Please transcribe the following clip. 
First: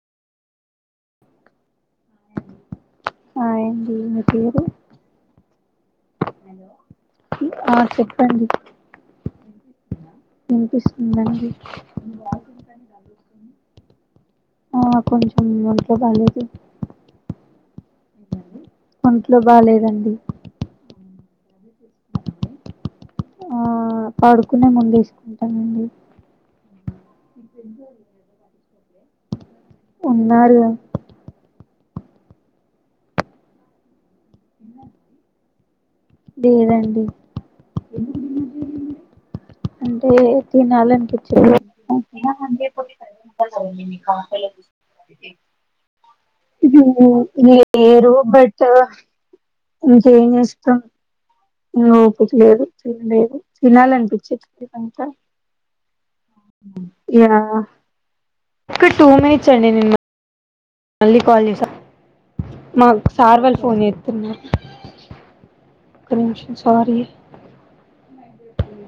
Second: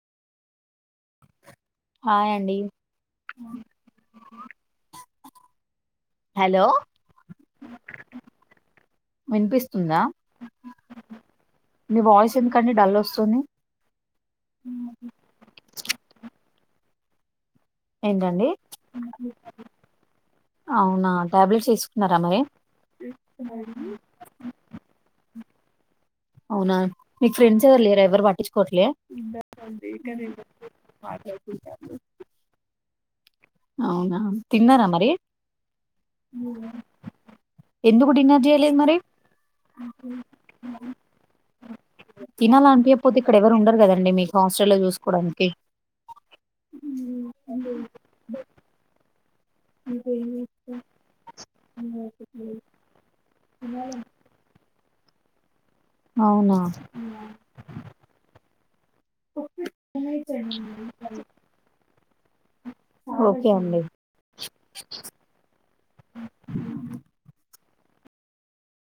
hi అండి hi అండి మీ పేరు హలో ఆ చెప్పండి వినిపిస్తుందా వినిపిస్తుందా అండి మీ వాయిస్ ఎందుకండి డల్ వస్తుంది ఆ కొంచెం ఒంట్లో బాలేదు ఏంటండి ఒంట్లో బాలేదండి అవునా టాబ్లెట్స్ ఏసు ఉన్నారా మరి హు [unintelligible] అవునండి అవునా మీకు ఫ్రెండ్స్ ఎవరు లేరా ఎవరు పట్టించుకోవట్లే అండి ఇంకా నేను ఉన్నారు మాట్లాడుతూ ఉంటారు అవునా తిన్నార మరి లేదండి ఎందుకు డిన్నర్ చేయలేదు మరి అంటే తినాలనిపించలేదు తినాలనిపియ్యకపోతే ఇక్కడ ఎవరు ఉండరు కదండి మీకు హాస్టల్ లో చూసుకోవడానికి హు లేరు బట్ ఇంకేం చేస్తాం ను ఓపిక లేదు తినలేదు తినాలనిపించట్లేదంట హు అవునా ఇగ టూ వినేట్స్ అండి నేను మ మళ్ళీ కాల్ చేసాం మాకు సార్ ఓకే వాళ్ళు ఫోన్ అండి చేస్తున్నారు ఒక నిమిషం సారీ